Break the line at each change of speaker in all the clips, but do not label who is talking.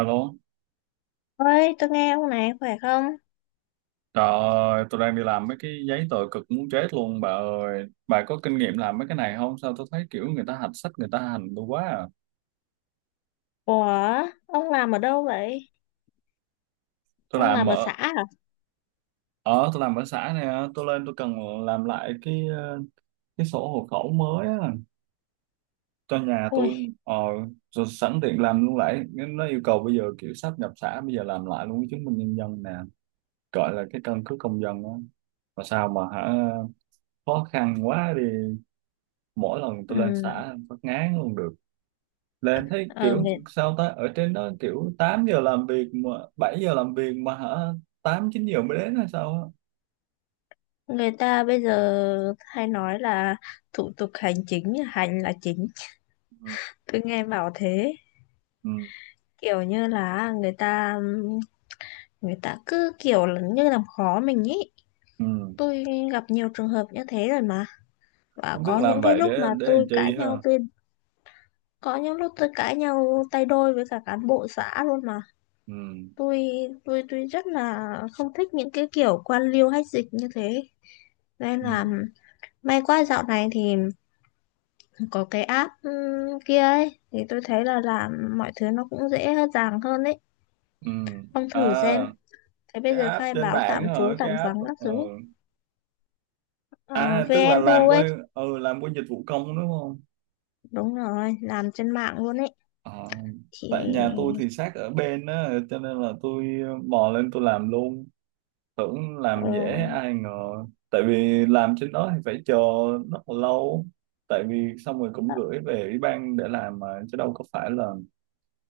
Alo,
Ơi, tôi nghe ông này khỏe không?
trời ơi, tôi đang đi làm mấy cái giấy tờ cực muốn chết luôn bà ơi. Bà có kinh nghiệm làm mấy cái này không? Sao tôi thấy kiểu người ta hạch sách, người ta hành tôi quá à.
Ủa, ông làm ở đâu vậy?
Tôi
Ông làm
làm
ở xã
ở,
à?
ở tôi làm ở xã này, á, tôi lên tôi cần làm lại cái sổ hộ khẩu mới á, cho nhà tôi.
Ui,
Ờ, Rồi sẵn tiện làm luôn lại. Nó yêu cầu bây giờ kiểu sắp nhập xã, bây giờ làm lại luôn cái chứng minh nhân dân nè. Gọi là cái căn cước công dân á. Mà sao mà hả, khó khăn quá đi. Mỗi lần tôi lên
ừ,
xã phát ngán luôn được. Là em thấy
ờ,
kiểu
người,
sao ta ở trên đó kiểu 8 giờ làm việc mà 7 giờ làm việc mà hả, 8-9 giờ mới đến hay sao á?
người ta bây giờ hay nói là thủ tục hành chính, hành là chính.
Ừ,
Tôi nghe bảo thế,
ừ,
kiểu như là người ta cứ kiểu là như làm khó mình ý.
ừ.
Tôi gặp nhiều trường hợp như thế rồi mà. Và
Không biết
có
làm
những cái
vậy
lúc
để
mà
để làm
tôi cãi
chi ha?
nhau, tôi có những lúc tôi cãi nhau tay đôi với cả cán bộ xã luôn mà.
Ừ,
tôi tôi rất là không thích những cái kiểu quan liêu hách dịch như thế, nên
ừ,
là may quá dạo này thì có cái app kia ấy thì tôi thấy là làm mọi thứ nó cũng dễ dàng hơn ấy.
ừ.
Ông
À,
thử xem, thế bây
cái
giờ
app
khai
trên
báo tạm
mạng hả?
trú tạm
cái app
vắng các
ờ.
thứ,
À, tức là
VNU
làm
ấy.
qua dịch vụ công đúng không?
Đúng rồi, làm trên mạng luôn ấy
Ờ,
thì.
Tại nhà tôi thì sát ở bên á, cho nên là tôi mò lên tôi làm luôn, tưởng làm dễ,
uh,
ai ngờ tại vì làm trên đó thì phải chờ rất là lâu, tại vì xong rồi cũng gửi về ủy ban để làm mà, chứ đâu có phải là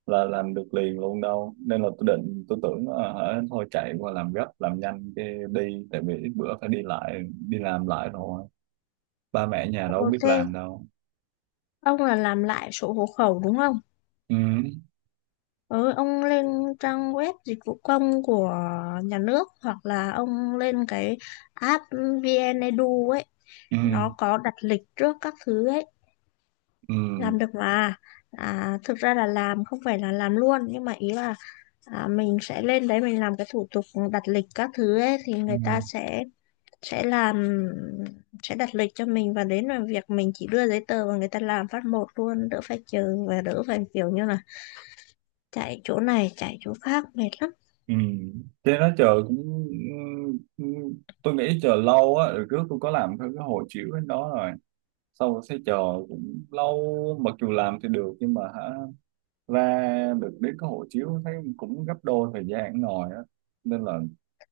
là làm được liền luôn đâu, nên là tôi định tôi tưởng thôi chạy qua làm gấp làm nhanh cái đi, tại vì ít bữa phải đi lại đi làm lại rồi, ba mẹ nhà đâu biết
ok,
làm đâu.
ông là làm lại sổ hộ khẩu đúng không?
Ừ,
Ừ, ông lên trang web dịch vụ công của nhà nước hoặc là ông lên cái app VnEdu ấy,
ừ,
nó có đặt lịch trước các thứ ấy,
ừ,
làm được mà. À, thực ra là làm không phải là làm luôn nhưng mà ý là à, mình sẽ lên đấy mình làm cái thủ tục đặt lịch các thứ ấy thì
ừ,
người ta sẽ làm sẽ đặt lịch cho mình và đến làm việc mình chỉ đưa giấy tờ và người ta làm phát một luôn, đỡ phải chờ và đỡ phải kiểu như là chạy chỗ này chạy chỗ khác mệt lắm.
ừ. Thế nó chờ cũng, ừ, ừ. Tôi nghĩ chờ lâu á, rồi trước tôi có làm theo cái hồ chiếu đó rồi, sau rồi sẽ chờ cũng lâu, mặc dù làm thì được nhưng mà hả, ra được đến cái hộ chiếu thấy cũng gấp đôi thời gian ngồi á, nên là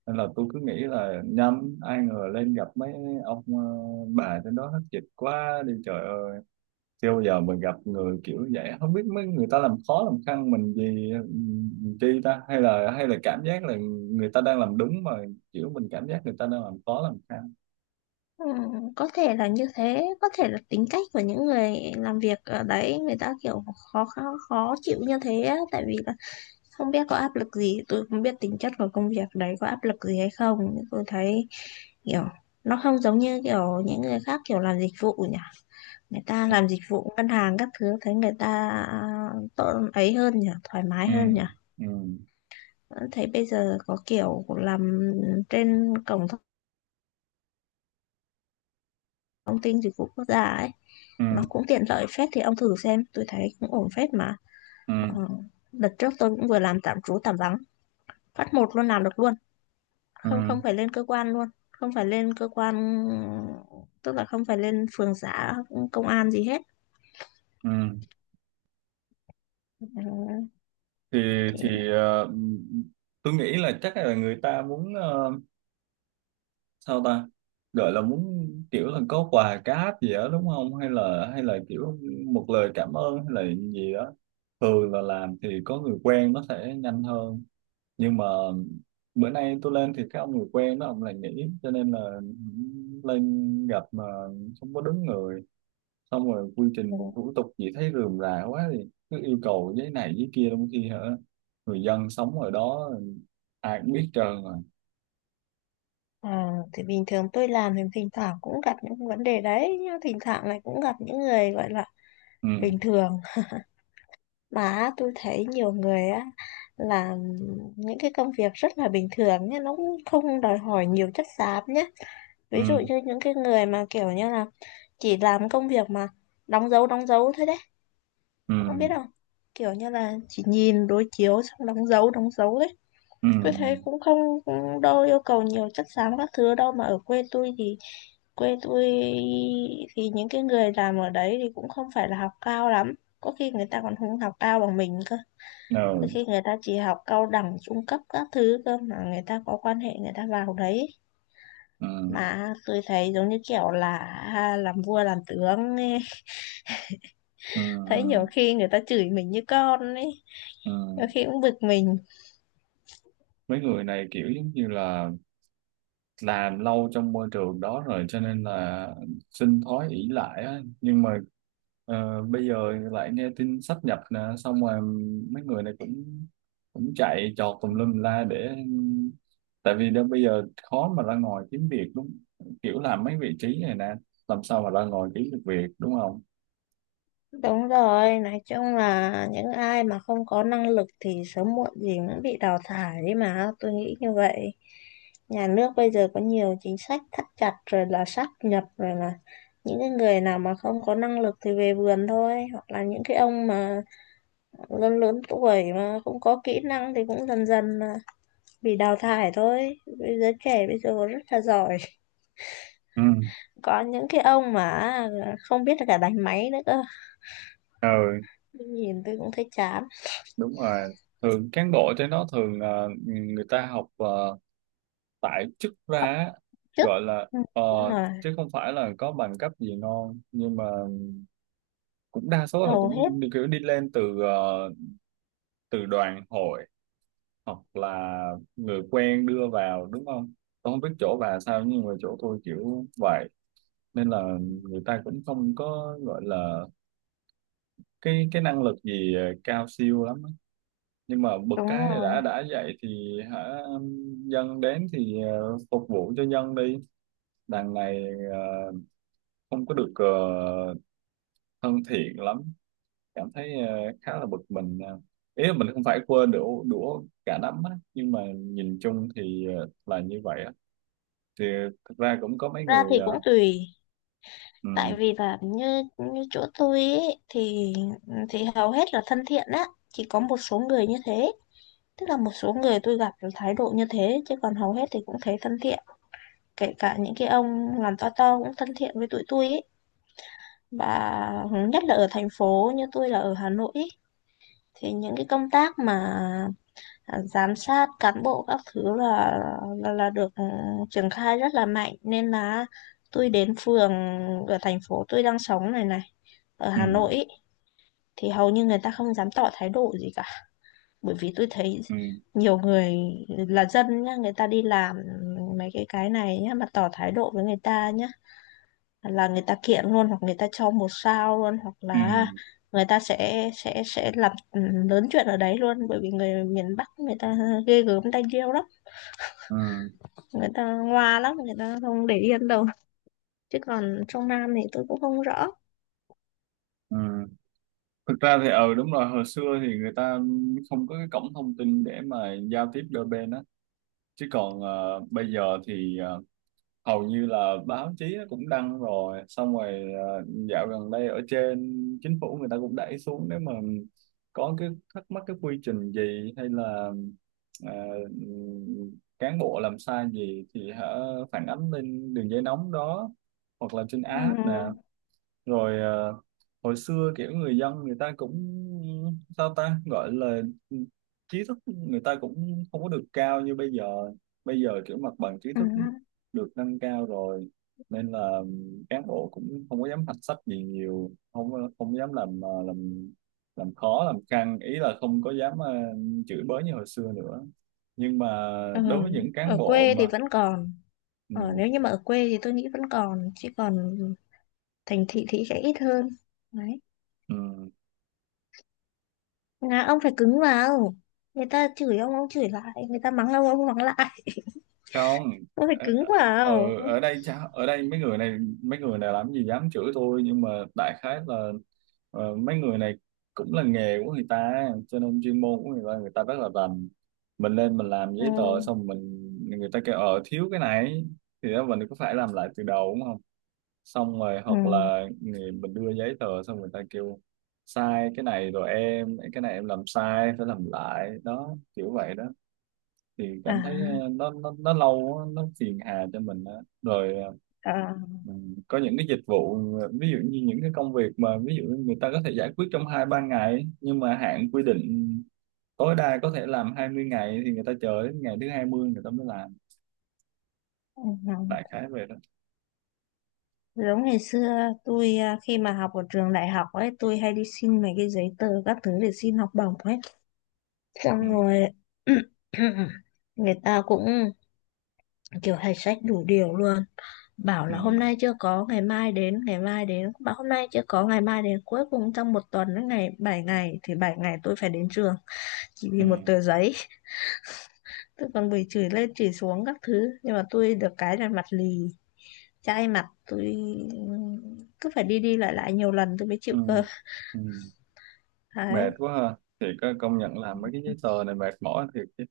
nên là tôi cứ nghĩ là nhầm, ai ngờ lên gặp mấy ông, bà trên đó hết dịch quá đi trời ơi. Chưa bao giờ mình gặp người kiểu vậy, không biết mấy người ta làm khó làm khăn mình gì chi ta, hay là cảm giác là người ta đang làm đúng mà, kiểu mình cảm giác người ta đang làm khó làm khăn.
Ừ, có thể là như thế, có thể là tính cách của những người làm việc ở đấy, người ta kiểu khó khó, khó chịu như thế á, tại vì là không biết có áp lực gì, tôi không biết tính chất của công việc đấy có áp lực gì hay không nhưng tôi thấy kiểu nó không giống như kiểu những người khác kiểu làm dịch vụ nhỉ. Người ta làm dịch vụ ngân hàng các thứ thấy người ta tốt ấy, hơn nhỉ, thoải mái
Ừ,
hơn nhỉ.
ừ,
Vẫn thấy bây giờ có kiểu làm trên cổng thông tin dịch vụ quốc gia ấy
ừ,
nó cũng tiện lợi phết, thì ông thử xem, tôi thấy cũng ổn phết mà.
ừ,
ờ, Đợt trước tôi cũng vừa làm tạm trú tạm vắng phát một luôn, làm được luôn,
ừ,
không không phải lên cơ quan luôn không phải lên cơ quan, tức là không phải lên phường xã công an gì hết.
ừ.
Ừ,
thì
thì
thì ờ, tôi nghĩ là chắc là người ta muốn sao ta gọi là muốn kiểu là có quà cáp gì đó đúng không, hay là kiểu một lời cảm ơn hay là gì đó. Thường là làm thì có người quen nó sẽ nhanh hơn, nhưng mà bữa nay tôi lên thì cái ông người quen đó ông lại nghỉ, cho nên là lên gặp mà không có đúng người, xong rồi quy
ừ,
trình thủ tục gì thấy rườm rà quá thì cứ yêu cầu giấy này giấy kia, trong khi hả, người dân sống ở đó ai cũng biết trơn rồi.
thì bình thường tôi làm thì thỉnh thoảng cũng gặp những vấn đề đấy nhưng thỉnh thoảng này cũng gặp những người gọi là
Ừ,
bình thường. Mà tôi thấy nhiều người á làm những cái công việc rất là bình thường nhé, nó cũng không đòi hỏi nhiều chất xám nhé. Ví dụ
ừ,
như những cái người mà kiểu như là chỉ làm công việc mà đóng dấu thôi đấy,
ừ,
ông biết không? Kiểu như là chỉ nhìn đối chiếu xong đóng dấu đấy.
ừ,
Tôi thấy cũng không, cũng đâu yêu cầu nhiều chất xám các thứ đâu, mà ở quê tôi thì quê tôi những cái người làm ở đấy thì cũng không phải là học cao lắm. Có khi người ta còn không học cao bằng mình cơ.
ừ,
Đôi
ừ,
khi người ta chỉ học cao đẳng trung cấp các thứ cơ mà người ta có quan hệ người ta vào đấy,
ừ,
mà tôi thấy giống như kiểu là à, làm vua làm tướng ấy.
ừ,
Thấy nhiều
ừ,
khi người ta chửi mình như con ấy,
ừ.
nhiều khi cũng bực mình.
Mấy người này kiểu giống như là làm lâu trong môi trường đó rồi cho nên là sinh thói ỷ lại á, nhưng mà bây giờ lại nghe tin sáp nhập nè, xong rồi mấy người này cũng cũng chạy trọt tùm lum la để, tại vì đó bây giờ khó mà ra ngoài kiếm việc đúng, kiểu làm mấy vị trí này nè làm sao mà ra ngoài kiếm được việc đúng không?
Đúng rồi, nói chung là những ai mà không có năng lực thì sớm muộn gì cũng bị đào thải đấy, mà tôi nghĩ như vậy. Nhà nước bây giờ có nhiều chính sách thắt chặt rồi, là sáp nhập rồi, là những cái người nào mà không có năng lực thì về vườn thôi, hoặc là những cái ông mà lớn lớn tuổi mà không có kỹ năng thì cũng dần dần mà bị đào thải thôi. Bây giờ trẻ bây giờ rất là giỏi,
Ừ,
có những cái ông mà không biết là cả đánh máy nữa cơ,
ừ.
nhìn tôi cũng thấy chán.
Đúng rồi, thường cán bộ trên đó thường người ta học tại chức ra á,
Trước,
gọi là
ừ, đúng rồi,
chứ không phải là có bằng cấp gì ngon, nhưng mà cũng đa số là
hầu hết,
cũng đi, kiểu đi lên từ từ đoàn hội, hoặc là người quen đưa vào đúng không? Tôi không biết chỗ bà sao nhưng mà chỗ tôi kiểu vậy, nên là người ta cũng không có gọi là cái năng lực gì cao siêu lắm á. Nhưng mà bực
đúng
cái
rồi.
đã vậy thì hả, dân đến thì phục vụ cho dân đi, đằng này ờ, không có được thân thiện lắm, cảm thấy khá là bực mình ờ. Ý là mình không phải quên đũa đũa cả nắm á, nhưng mà nhìn chung thì là như vậy á, thì thực ra cũng có mấy
Ra thì
người
cũng tùy,
ừ,
tại vì là như như chỗ tôi ấy, thì ừ, thì hầu hết là thân thiện á, chỉ có một số người như thế, tức là một số người tôi gặp được thái độ như thế chứ còn hầu hết thì cũng thấy thân thiện, kể cả những cái ông làm to cũng thân thiện với tụi tôi ấy. Và nhất là ở thành phố như tôi là ở Hà Nội ý, thì những cái công tác mà à, giám sát cán bộ các thứ là là được ừ, triển khai rất là mạnh, nên là tôi đến phường ở thành phố tôi đang sống này này, ở
ừ,
Hà Nội ý, thì hầu như người ta không dám tỏ thái độ gì cả. Bởi vì tôi thấy
ừ,
nhiều người là dân nhá, người ta đi làm mấy cái này nhá mà tỏ thái độ với người ta nhá là người ta kiện luôn hoặc người ta cho một sao luôn hoặc
ừ,
là người ta sẽ làm ừ, lớn chuyện ở đấy luôn, bởi vì người miền Bắc người ta ghê gớm tay điêu lắm,
ừ,
người ta ngoa lắm, người ta không để yên đâu, chứ còn trong Nam thì tôi cũng không rõ.
ừ. Thực ra thì ừ đúng rồi, hồi xưa thì người ta không có cái cổng thông tin để mà giao tiếp đôi bên á, chứ còn bây giờ thì hầu như là báo chí nó cũng đăng rồi, xong rồi dạo gần đây ở trên chính phủ người ta cũng đẩy xuống, nếu mà có cái thắc mắc cái quy trình gì hay là ờ, cán bộ làm sai gì thì hả, phản ánh lên đường dây nóng đó hoặc là trên app nè.
Ừ.
Rồi hồi xưa kiểu người dân người ta cũng sao ta gọi là trí thức người ta cũng không có được cao như bây giờ, bây giờ kiểu mặt bằng trí
Ừ.
thức được nâng cao rồi, nên là cán bộ cũng không có dám hạch sách gì nhiều, không không dám làm làm khó làm căng, ý là không có dám chửi bới như hồi xưa nữa, nhưng mà
Ừ.
đối với những cán
Ở
bộ
quê thì
mà
vẫn còn, ở
ừ,
nếu như mà ở quê thì tôi nghĩ vẫn còn, chứ còn thành thị thì sẽ ít hơn. Đấy,
ừ.
là ông phải cứng vào, người ta chửi ông chửi lại, người ta mắng ông mắng lại
Không,
ông phải cứng
ở
vào. Ừ.
ở đây cha, ở đây mấy người này làm gì dám chửi tôi, nhưng mà đại khái là mấy người này cũng là nghề của người ta cho nên chuyên môn của người ta rất là rành. Mình lên mình làm
Ừ,
giấy tờ xong mình, người ta kêu thiếu cái này thì đó mình có phải làm lại từ đầu đúng không? Xong rồi
ừ,
hoặc là người, mình đưa giấy tờ xong người ta kêu sai cái này rồi, em cái này em làm sai phải làm lại đó, kiểu vậy đó thì
à,
cảm thấy nó lâu á, nó phiền hà cho mình á. Rồi
à,
mình có những cái dịch vụ ví dụ như những cái công việc mà ví dụ người ta có thể giải quyết trong 2-3 ngày, nhưng mà hạn quy định tối đa có thể làm 20 ngày thì người ta chờ đến ngày thứ 20 người ta mới làm,
ừ,
đại
ừ.
khái về đó.
Giống ngày xưa tôi à, khi mà học ở trường đại học ấy tôi hay đi xin mấy cái giấy tờ các thứ để xin học bổng ấy, xong
Ừ,
rồi người ta cũng kiểu hay sách đủ điều luôn, bảo
ừ,
là hôm nay chưa có ngày mai đến, ngày mai đến bảo hôm nay chưa có ngày mai đến, cuối cùng trong một tuần đến ngày 7 ngày thì 7 ngày tôi phải đến trường, chỉ vì
ừ,
một tờ giấy. Tôi còn bị chửi lên chửi xuống các thứ nhưng mà tôi được cái là mặt lì, chai mặt, tôi cứ phải đi đi lại lại nhiều lần tôi mới chịu
ừ,
cơ.
ừ. Mệt
Đấy.
quá ha, thì có công nhận làm mấy cái giấy tờ này mệt mỏi thiệt chứ.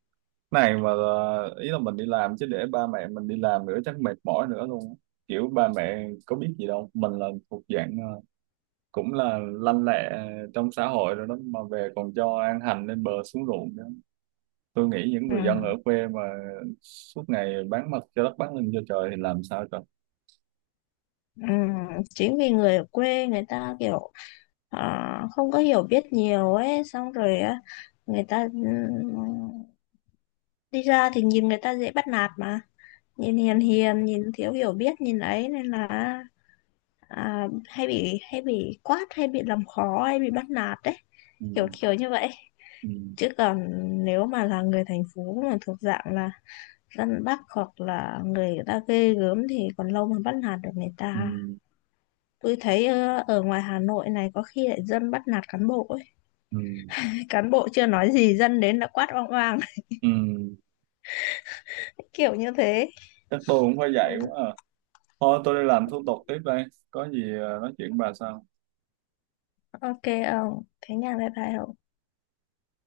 Này mà ý là mình đi làm chứ để ba mẹ mình đi làm nữa chắc mệt mỏi nữa luôn. Kiểu ba mẹ có biết gì đâu, mình là thuộc dạng cũng là lanh lẹ trong xã hội rồi đó mà về còn cho ăn hành lên bờ xuống ruộng nữa. Tôi nghĩ những
Ừ.
người dân ở quê mà suốt ngày bán mặt cho đất bán lưng cho trời thì làm sao trời.
Ừ. Chính vì người ở quê người ta kiểu à, không có hiểu biết nhiều ấy, xong rồi á, người ta ừ, đi ra thì nhìn người ta dễ bắt nạt mà, nhìn hiền hiền nhìn thiếu hiểu biết nhìn ấy, nên là à, hay bị quát, hay bị làm khó, hay bị bắt nạt đấy,
Ừ,
kiểu kiểu như vậy.
ừ,
Chứ còn nếu mà là người thành phố mà thuộc dạng là răn bắt hoặc là người ta ghê gớm thì còn lâu mới bắt nạt được người
ừ,
ta. Tôi thấy ở ngoài Hà Nội này có khi lại dân bắt nạt cán bộ ấy.
ừ,
cán bộ chưa nói gì dân đến đã quát oang oang
ừ.
kiểu như thế.
Chắc tôi cũng phải
Ừ,
dạy quá à. Thôi tôi đi làm thủ tục tiếp đây, có gì nói chuyện bà sau.
ok ông thế nha, bye bye ông.